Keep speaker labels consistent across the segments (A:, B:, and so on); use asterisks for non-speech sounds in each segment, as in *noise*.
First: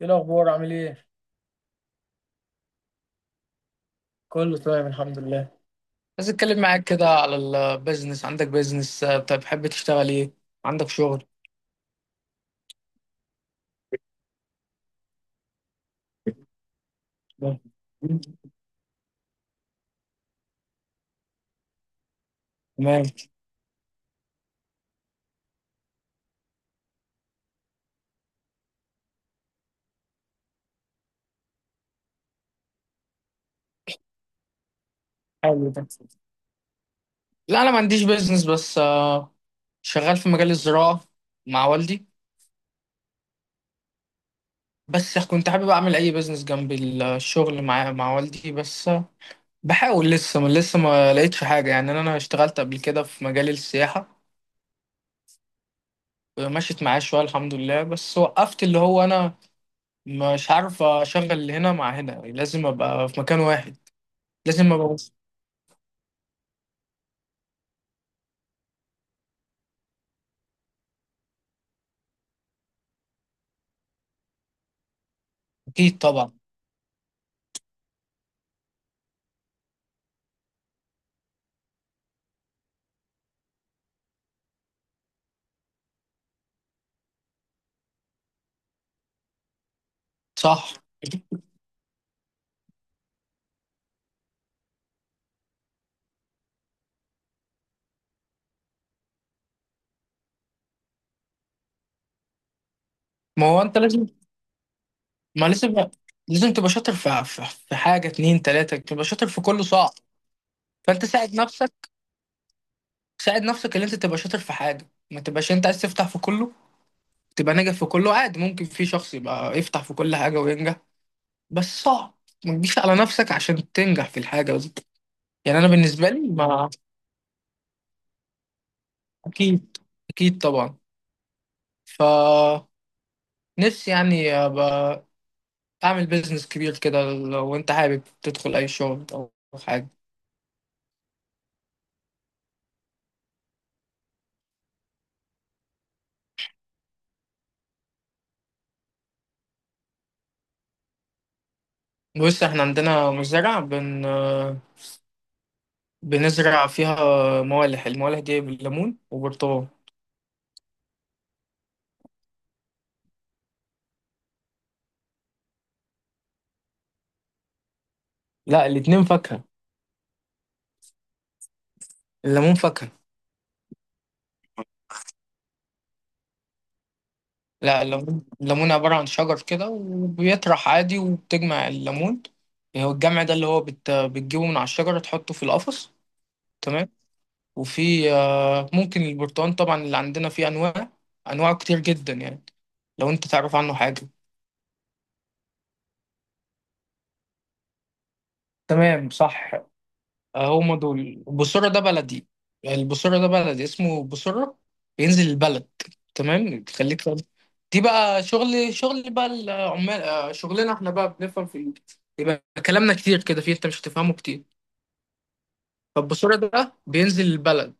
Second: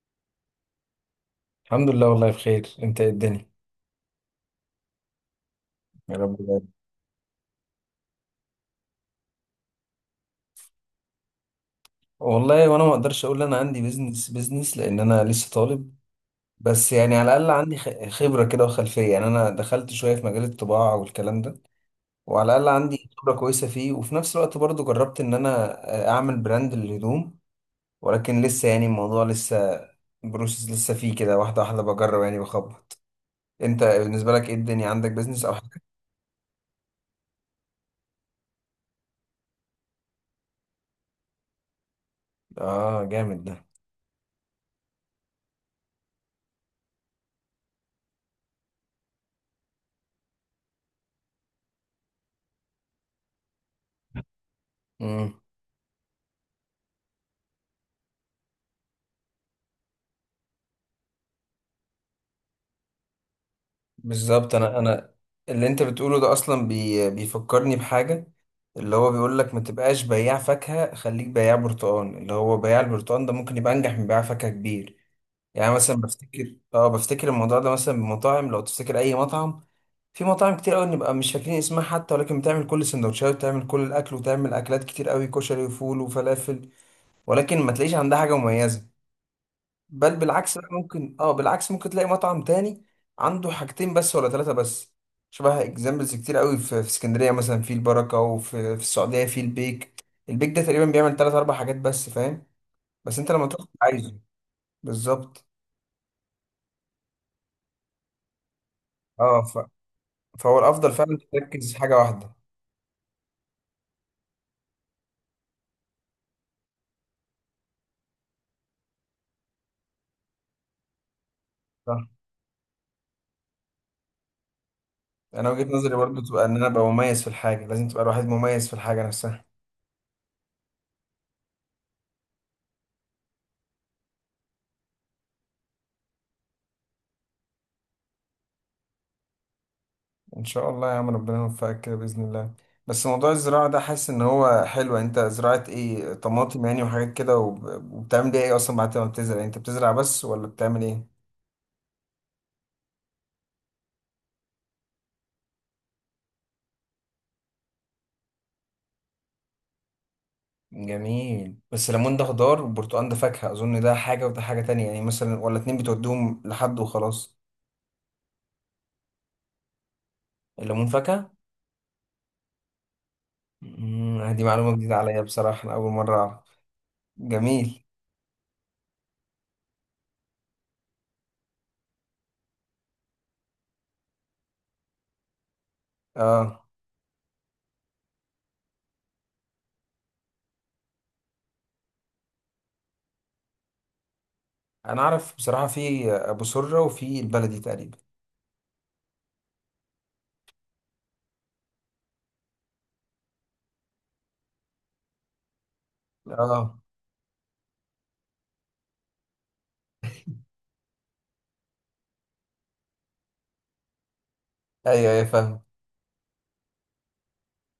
A: ايه الاخبار؟ عامل ايه؟
B: الحمد لله، والله بخير. انت ايه الدنيا؟
A: كله تمام، الحمد لله.
B: يا
A: عايز
B: رب
A: اتكلم
B: دايما.
A: معاك كده على البيزنس. عندك بيزنس؟ طب بتحب تشتغل ايه؟ عندك شغل؟
B: والله وانا ما اقدرش اقول انا عندي بيزنس، لان انا لسه طالب. بس يعني على الاقل عندي خبره كده وخلفيه، يعني انا دخلت شويه في مجال الطباعه والكلام ده، وعلى الاقل
A: تمام.
B: عندي خبره كويسه فيه، وفي نفس الوقت برضو جربت ان انا اعمل براند للهدوم. ولكن لسه يعني الموضوع لسه بروسس، لسه فيه كده واحده واحده بجرب، يعني بخبط. انت بالنسبه لك ايه الدنيا؟ عندك بيزنس او
A: حلو
B: حاجه؟
A: ده. لا، انا ما عنديش بيزنس بس شغال في مجال الزراعة مع والدي.
B: اه، جامد.
A: بس كنت حابب اعمل اي بيزنس جنب الشغل مع والدي بس بحاول لسه. ما لقيتش حاجة. يعني انا اشتغلت قبل كده في مجال السياحة،
B: ده
A: ومشيت معايا شوية الحمد لله، بس وقفت. اللي هو انا مش عارف اشغل هنا مع هنا، لازم ابقى في مكان واحد.
B: بالظبط
A: لازم
B: انا
A: ابقى.
B: انا اللي انت بتقوله ده، اصلا بيفكرني بحاجه، اللي هو بيقول لك ما تبقاش بياع فاكهه، خليك بياع برتقان. اللي هو بياع البرتقان ده ممكن يبقى انجح من بياع فاكهه كبير. يعني مثلا
A: اكيد طبعا.
B: بفتكر، بفتكر الموضوع ده مثلا بمطاعم. لو تفتكر اي مطعم، في مطاعم كتير قوي نبقى مش فاكرين اسمها حتى، ولكن بتعمل كل السندوتشات وتعمل كل الاكل وتعمل اكلات كتير قوي، كشري وفول وفلافل، ولكن ما تلاقيش عندها حاجه مميزه. بل بالعكس بقى،
A: صح.
B: ممكن بالعكس ممكن تلاقي مطعم تاني عنده حاجتين بس ولا ثلاثة بس. شبه اكزامبلز كتير قوي في اسكندرية، مثلا في البركة، وفي السعودية في البيك. البيك ده تقريبا بيعمل ثلاث اربع حاجات بس، فاهم؟ بس انت
A: ما
B: لما
A: هو
B: تروح
A: انت لازم،
B: عايزه. بالظبط.
A: ما لازم، لازم تبقى شاطر في حاجه اتنين تلاته، تبقى شاطر في
B: اه ف...
A: كله صعب.
B: فهو الافضل
A: فانت
B: فعلا
A: ساعد
B: تركز
A: نفسك،
B: في حاجة واحدة.
A: ساعد نفسك ان انت تبقى شاطر في حاجه، ما تبقاش انت عايز تفتح في كله تبقى ناجح في كله. عادي، ممكن في شخص يبقى يفتح في كل حاجه وينجح، بس
B: صح،
A: صعب. ما تجيش على نفسك عشان تنجح في الحاجه دي.
B: انا
A: يعني
B: وجهة
A: انا
B: نظري
A: بالنسبه
B: برضو
A: لي
B: تبقى ان انا
A: ما،
B: ابقى مميز في الحاجة. لازم تبقى الواحد مميز في الحاجة نفسها.
A: اكيد، اكيد طبعا. ف نفسي يعني ابقى تعمل بيزنس كبير كده. لو انت حابب تدخل اي شغل او حاجه،
B: ان شاء الله يا عم، ربنا يوفقك كده باذن الله. بس موضوع الزراعه ده حاسس ان هو حلو. انت زراعه ايه؟ طماطم يعني وحاجات كده؟ وبتعمل بيها ايه اصلا بعد ما بتزرع؟ يعني انت بتزرع بس ولا بتعمل ايه؟
A: بص احنا عندنا مزرعه بنزرع فيها موالح. الموالح دي بالليمون وبرتقال.
B: جميل. بس ليمون ده خضار والبرتقال ده فاكهه اظن. ده حاجه وده حاجه تانية يعني، مثلا؟ ولا اتنين بتوديهم لحد وخلاص؟
A: لا، الاتنين فاكهه،
B: الليمون فاكهه؟
A: الليمون فاكهه.
B: دي معلومه جديده عليا بصراحه، انا اول مره اعرف.
A: لا،
B: جميل.
A: الليمون عباره عن شجر كده، وبيطرح عادي، وبتجمع الليمون. هو الجمع ده اللي هو بتجيبه من على الشجره، تحطه في القفص.
B: اه
A: تمام. وفي ممكن البرتقال طبعا، اللي عندنا فيه انواع. انواع كتير جدا يعني، لو انت تعرف عنه حاجه.
B: انا اعرف بصراحه في ابو سره وفي البلدي تقريبا.
A: تمام، صح. هم دول بوسورة، ده بلدي. البوسورة ده بلدي، اسمه بوسورة. بينزل البلد. تمام،
B: اه
A: تخليك فاهم. دي بقى شغل، بقى العمال شغلنا احنا بقى، بنفهم في يبقى كلامنا كتير كده فيه، انت مش هتفهمه كتير.
B: ايوه، ايوه، فاهم.
A: فالبوسورة ده بينزل البلد،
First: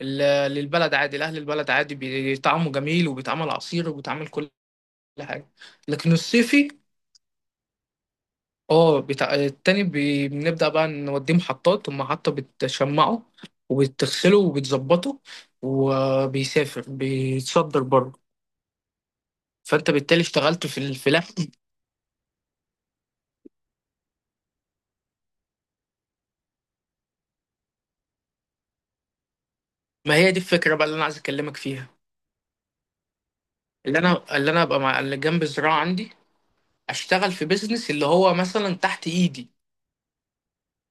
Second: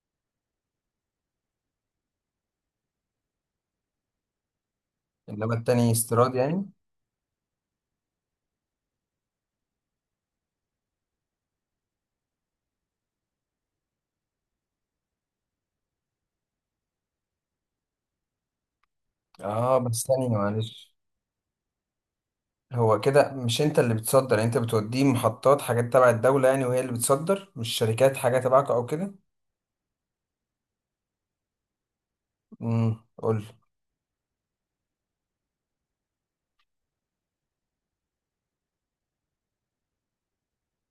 A: للبلد عادي، لأهل البلد عادي، بيطعمه جميل، وبيتعمل عصير، وبيتعمل كل حاجة.
B: انما التاني
A: لكن
B: استيراد يعني؟
A: الصيفي، اه بتاع التاني بنبدأ بقى نوديه محطات، المحطة بتشمعه وبتغسله وبتظبطه، وبيسافر بيتصدر بره.
B: اه
A: فانت
B: بس
A: بالتالي
B: ثانية
A: اشتغلت في
B: معلش.
A: الفلاح.
B: هو كده مش انت اللي بتصدر يعني؟ انت بتوديه محطات حاجات تبع الدولة يعني، وهي اللي بتصدر، مش شركات حاجة تبعك او كده؟
A: ما هي دي الفكرة بقى اللي انا عايز اكلمك فيها.
B: قول لي.
A: اللي انا ابقى مع اللي جنب الزراعة عندي اشتغل في بيزنس اللي هو مثلا تحت ايدي.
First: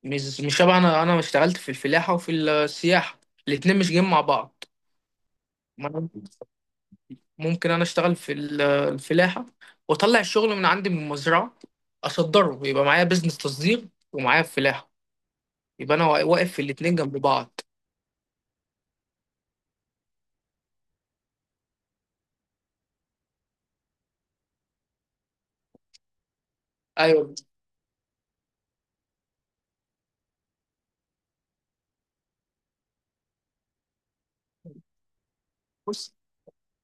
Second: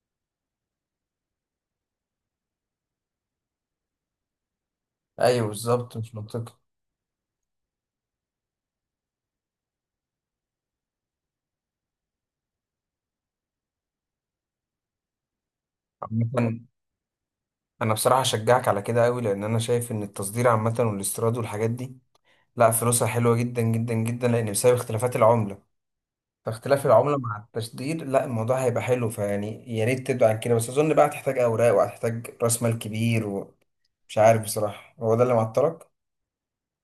A: مش شبه انا اشتغلت في الفلاحة وفي السياحة، الاتنين مش جايين مع بعض.
B: ايوه
A: ما
B: بالظبط،
A: أنا-
B: مش منطقي.
A: ممكن انا اشتغل في الفلاحه، واطلع الشغل من عندي من المزرعه اصدره، يبقى معايا بزنس تصدير ومعايا فلاحه، يبقى انا واقف
B: عامة،
A: في الاتنين جنب بعض.
B: انا بصراحة اشجعك على كده قوي، لان انا شايف ان التصدير عامة والاستيراد والحاجات دي، لا، فلوسها حلوة جدا جدا جدا، لان بسبب اختلافات العملة. فاختلاف العملة
A: ايوه.
B: مع التصدير، لا، الموضوع هيبقى حلو، فيعني يا ريت تبدأ عن كده. بس اظن بقى هتحتاج اوراق وهتحتاج راس مال كبير. مش عارف بصراحة، هو ده اللي معطلك؟
A: بص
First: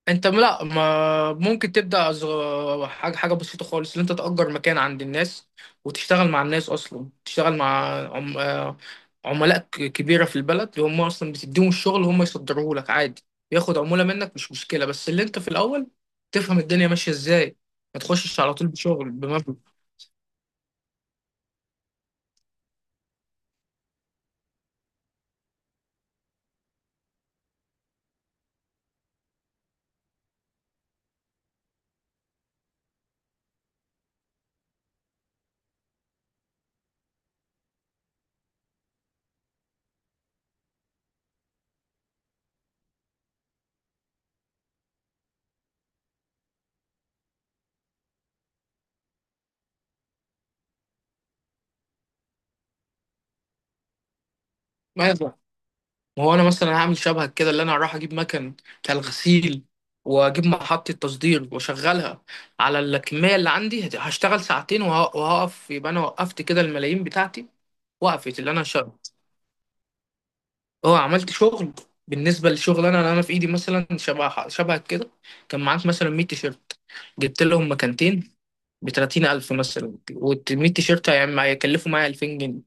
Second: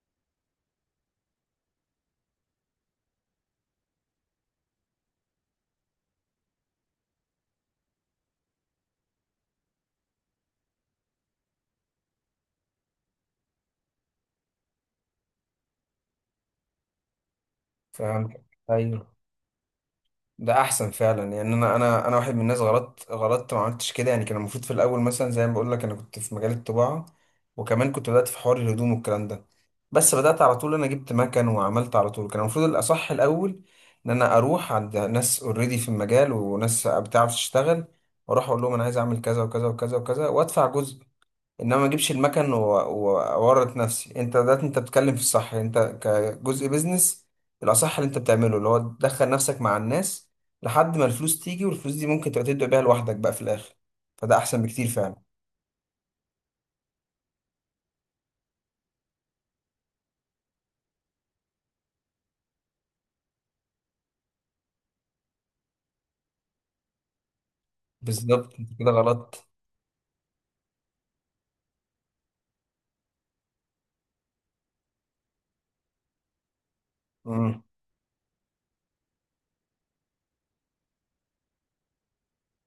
A: انت لا، ما ممكن تبدا حاجه حاجه بسيطه خالص، ان انت تاجر مكان عند الناس، وتشتغل مع الناس، اصلا تشتغل مع عم... آه، عملاء كبيره في البلد، اللي هم اصلا بتديهم الشغل هم يصدروه لك عادي، ياخد عموله منك مش مشكله. بس اللي انت في الاول تفهم الدنيا ماشيه ازاي، ما تخشش
B: فهمت،
A: على طول
B: ايوه.
A: بشغل
B: ده احسن فعلا، يعني انا واحد من الناس غلطت، ما عملتش كده يعني. كان المفروض في الاول مثلا، زي ما بقول لك، انا كنت في مجال الطباعه، وكمان كنت بدات في حوار الهدوم والكلام ده، بس بدات على طول. انا جبت مكن وعملت على طول. كان المفروض الاصح الاول ان انا اروح عند ناس اوريدي في المجال وناس بتعرف تشتغل، واروح اقول لهم انا عايز اعمل كذا وكذا وكذا وكذا وادفع جزء، انما ما اجيبش المكن واورط نفسي. انت بتتكلم في الصح. انت كجزء بيزنس الاصح اللي انت بتعمله اللي هو تدخل نفسك مع الناس لحد ما الفلوس تيجي، والفلوس دي ممكن تبقى تبدأ بيها لوحدك بقى في الاخر. فده احسن بكتير فعلا.
A: بمبلغ. ما هو انا مثلا هعمل شبهك كده، اللي انا هروح اجيب مكن بتاع الغسيل، واجيب محطة تصدير واشغلها على الكمية اللي عندي. هشتغل ساعتين وهقف، يبقى انا وقفت كده الملايين بتاعتي. وقفت اللي
B: بالظبط،
A: انا
B: انت كده
A: شغل.
B: غلط.
A: اه، عملت شغل. بالنسبة للشغل، انا اللي انا في ايدي مثلا شبه شبهك كده، كان معاك مثلا 100 تيشيرت، جبت
B: امم
A: لهم مكانتين ب 30,000 مثلا، وال 100 تيشيرت هيكلفوا معايا 2000 جنيه،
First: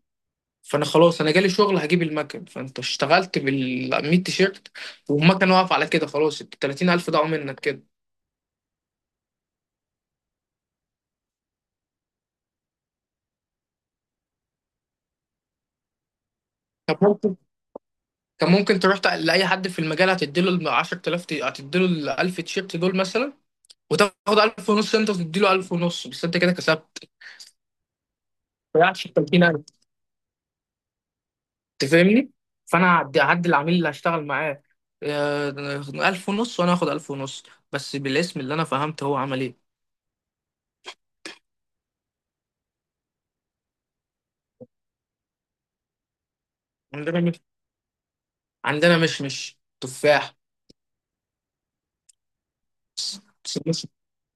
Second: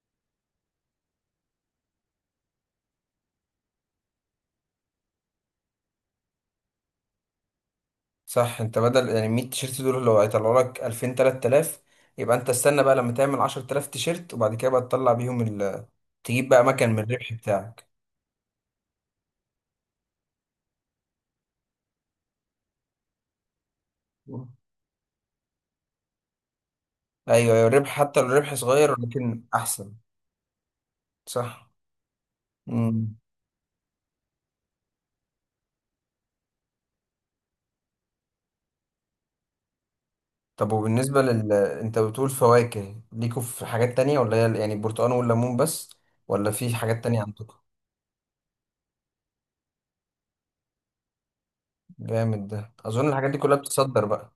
A: فانا خلاص انا جالي شغل هجيب المكن. فانت اشتغلت بال 100 تيشيرت، والمكن واقف على كده، خلاص ال 30,000 ضاعوا منك كده.
B: صح، انت بدل يعني 100 تيشيرت دول لو هيطلعوا لك 2000 3000، يبقى انت استنى بقى لما تعمل 10000 تيشيرت، وبعد كده بقى تطلع بيهم تجيب بقى مكن من
A: طب
B: الربح
A: ممكن،
B: بتاعك.
A: كان ممكن تروح لاي حد في المجال هتديله ال 10,000 هتديله ال 1000 تيشيرت دول مثلا، وتاخد
B: ايوه،
A: 1000 ونص انت، وتديله 1000 ونص، بس انت كده كسبت،
B: ايوه، الربح حتى لو الربح
A: ما
B: صغير
A: ضيعتش ال
B: لكن
A: 30,000.
B: احسن. صح.
A: انت فاهمني؟ فانا
B: مم.
A: هعدي العميل اللي هشتغل معاه آه، 1000 ونص، وانا هاخد 1000 ونص، بس بالاسم، اللي انا فهمت هو عمل ايه.
B: طب وبالنسبة لل، انت بتقول فواكه ليكوا، في حاجات تانية ولا هي يعني البرتقال والليمون بس؟ ولا في حاجات تانية
A: عندنا مش
B: عندكم؟
A: عندنا مشمش، تفاح.
B: جامد، ده اظن الحاجات دي كلها بتصدر بقى.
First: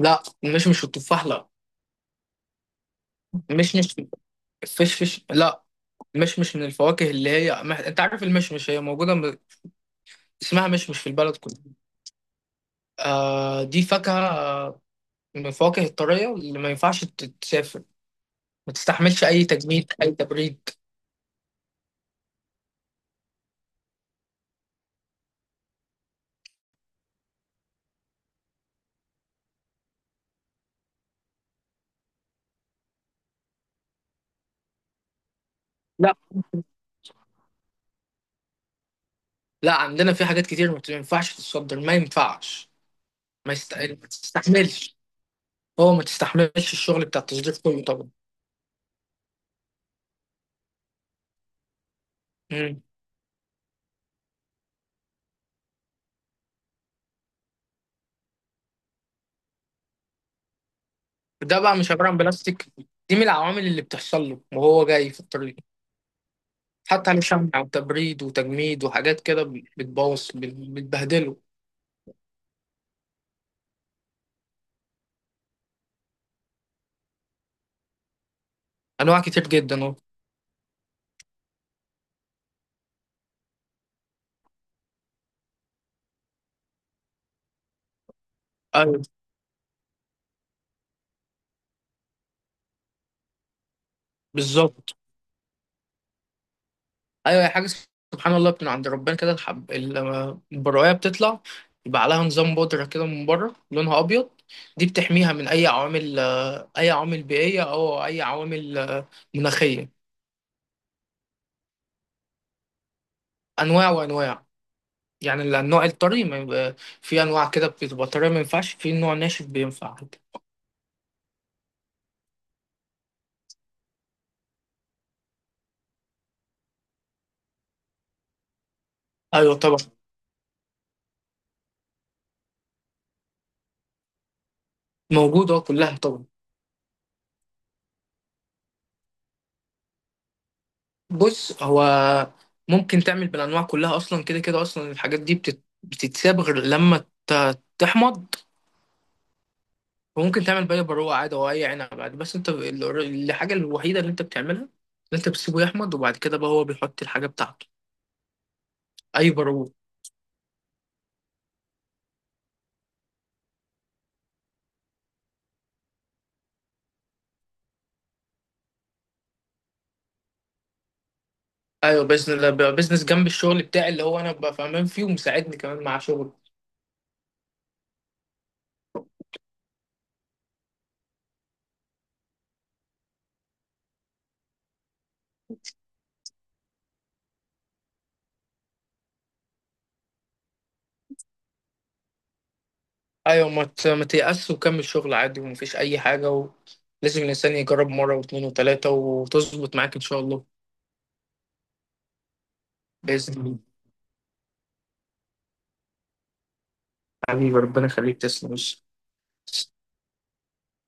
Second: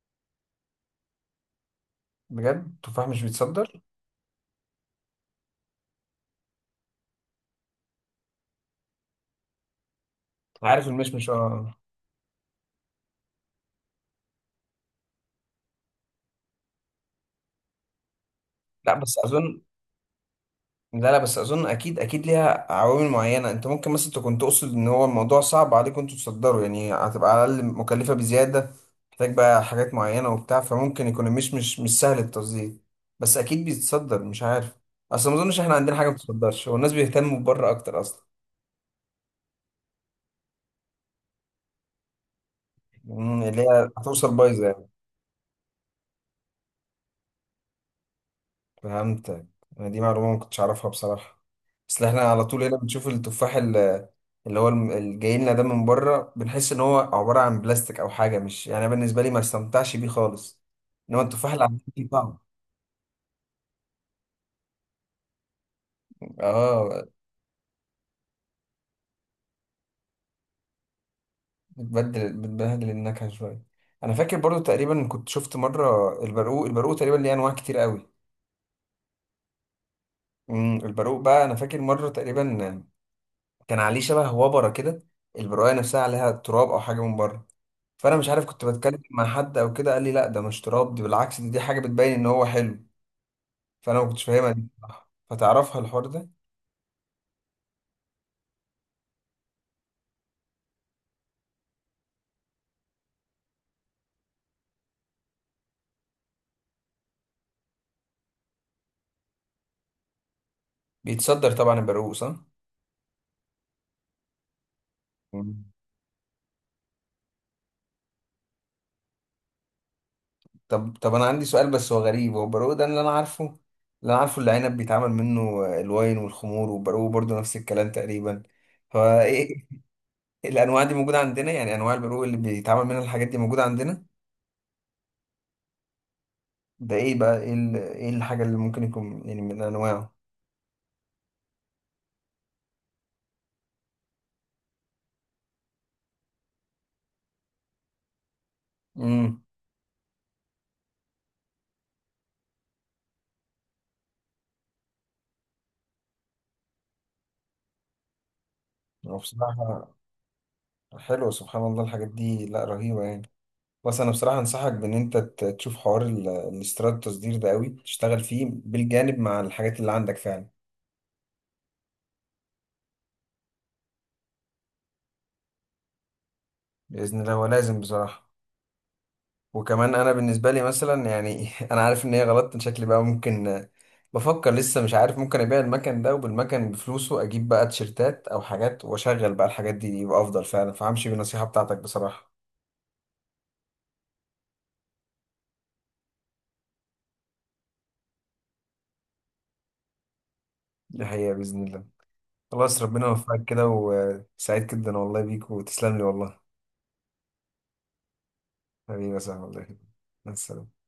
A: لا، مش التفاح. لا،
B: بجد؟ التفاح مش
A: مش
B: بيتصدر؟
A: مش الفشفش، لا، مش من الفواكه، اللي هي ما... انت عارف المشمش، هي موجوده، اسمها
B: عارف،
A: مشمش في
B: المشمش
A: البلد كلها.
B: اه.
A: آه دي فاكهه. من الفواكه الطريه اللي ما ينفعش تتسافر، ما
B: لا بس
A: تستحملش اي
B: اظن.
A: تجميد اي تبريد.
B: لا، لا، بس اظن اكيد، اكيد ليها عوامل معينه. انت ممكن مثلا تكون تقصد ان هو الموضوع صعب عليكم انتوا تصدروا، يعني هتبقى على الاقل مكلفه بزياده، محتاج بقى حاجات معينه وبتاع، فممكن يكون مش سهل التصدير، بس اكيد بيتصدر مش عارف. اصل ما اظنش احنا عندنا حاجه ما
A: لا
B: بتتصدرش، هو الناس بيهتموا بره اكتر اصلا.
A: لا، عندنا في حاجات كتير ما ينفعش تتصدر، ما ينفعش.
B: اللي هي
A: ما
B: هتوصل بايظه يعني.
A: تستحملش. هو ما تستحملش الشغل بتاع التصدير كله طبعا.
B: فهمتك. أنا دي معلومة ما كنتش أعرفها بصراحة، بس إحنا على طول هنا
A: مم.
B: بنشوف التفاح اللي هو اللي جاي لنا ده من بره، بنحس إن هو عبارة عن بلاستيك أو حاجة. مش يعني، أنا بالنسبة لي ما استمتعش بيه خالص. إنما التفاح
A: ده
B: اللي
A: بقى
B: عندنا
A: مش
B: ليه
A: عباره عن
B: طعم.
A: بلاستيك، دي من العوامل اللي بتحصل له وهو جاي في الطريق،
B: آه.
A: حتى عليه شمع وتبريد وتجميد وحاجات كده، بتبوظ بتبهدله.
B: بتبدل بتبهدل النكهة شوية. أنا فاكر برضو تقريبا كنت شفت مرة البرقوق. تقريبا ليه أنواع كتير قوي.
A: انواع كتير جدا اهو.
B: البرقوق بقى، أنا فاكر مرة تقريبا كان عليه شبه وبرة كده، البرقوقة نفسها عليها تراب أو حاجة من بره، فانا مش عارف. كنت بتكلم
A: ايوه،
B: مع حد او كده قال لي لا ده مش تراب، دي بالعكس، دي حاجه بتبين ان هو حلو. فانا ما كنتش فاهمها دي
A: بالظبط.
B: بصراحه، فتعرفها الحوار ده.
A: ايوه، هي حاجه سبحان الله من عند ربنا كده. الحب لما البرايه بتطلع يبقى عليها نظام بودره كده من بره لونها ابيض، دي بتحميها من اي عوامل، اي عوامل بيئيه او اي عوامل مناخيه.
B: بيتصدر طبعا البرقوق صح؟
A: انواع وانواع، يعني
B: مم.
A: النوع الطري ما يبقى. في انواع كده بتبقى طريه ما ينفعش، في نوع ناشف بينفع عادي.
B: طب انا عندي سؤال بس هو غريب. هو البرقوق ده اللي انا عارفه، اللي عنب بيتعمل منه الواين والخمور، والبرقوق برضو نفس الكلام تقريبا،
A: ايوه
B: فايه؟
A: طبعا.
B: *laughs* الانواع دي موجوده عندنا يعني؟ انواع البرقوق اللي بيتعمل منها الحاجات دي موجوده عندنا؟
A: موجوده كلها طبعا.
B: ده ايه بقى؟ ايه الحاجه اللي ممكن يكون يعني من انواعه؟
A: بص هو ممكن تعمل بالانواع كلها اصلا. كده كده اصلا الحاجات دي بتتساب غير لما ت... تحمض.
B: امم
A: وممكن تعمل بقى بروقه عادي، او اي عنب عادي، بس انت الحاجه الوحيده اللي انت بتعملها، ان انت بتسيبه يحمض، وبعد كده بقى هو بيحط الحاجه بتاعته.
B: هو
A: اي بروق.
B: بصراحه حلو، سبحان الله الحاجات دي، لا رهيبة يعني. بس أنا بصراحة أنصحك بإن أنت تشوف حوار الاستيراد التصدير ده قوي، تشتغل فيه بالجانب مع الحاجات اللي عندك فعلا.
A: ايوه، بزنس جنب الشغل بتاعي، اللي هو انا ببقى فاهمان فيه ومساعدني كمان مع شغل.
B: بإذن الله هو لازم بصراحة. وكمان أنا بالنسبة لي مثلا يعني *laughs* أنا عارف إن هي غلط، إن شكلي بقى ممكن، بفكر لسه مش عارف. ممكن أبيع المكن ده وبالمكن بفلوسه أجيب بقى تيشرتات أو حاجات وأشغل بقى الحاجات دي، يبقى أفضل فعلا، فهمشي بالنصيحة بتاعتك بصراحة.
A: ايوه، ما تيأس، وكمل شغل عادي، ومفيش اي حاجه و... لازم الانسان يجرب مره واثنين وثلاثه، وتظبط معاك ان شاء الله.
B: دي حقيقة بإذن الله. خلاص، ربنا
A: باذن
B: يوفقك
A: الله.
B: كده، وسعيد جدا والله بيك، وتسلم لي والله.
A: حبيبي ربنا يخليك، تسلم وش
B: حبيبي يا صاحبي والله. مع السلامة.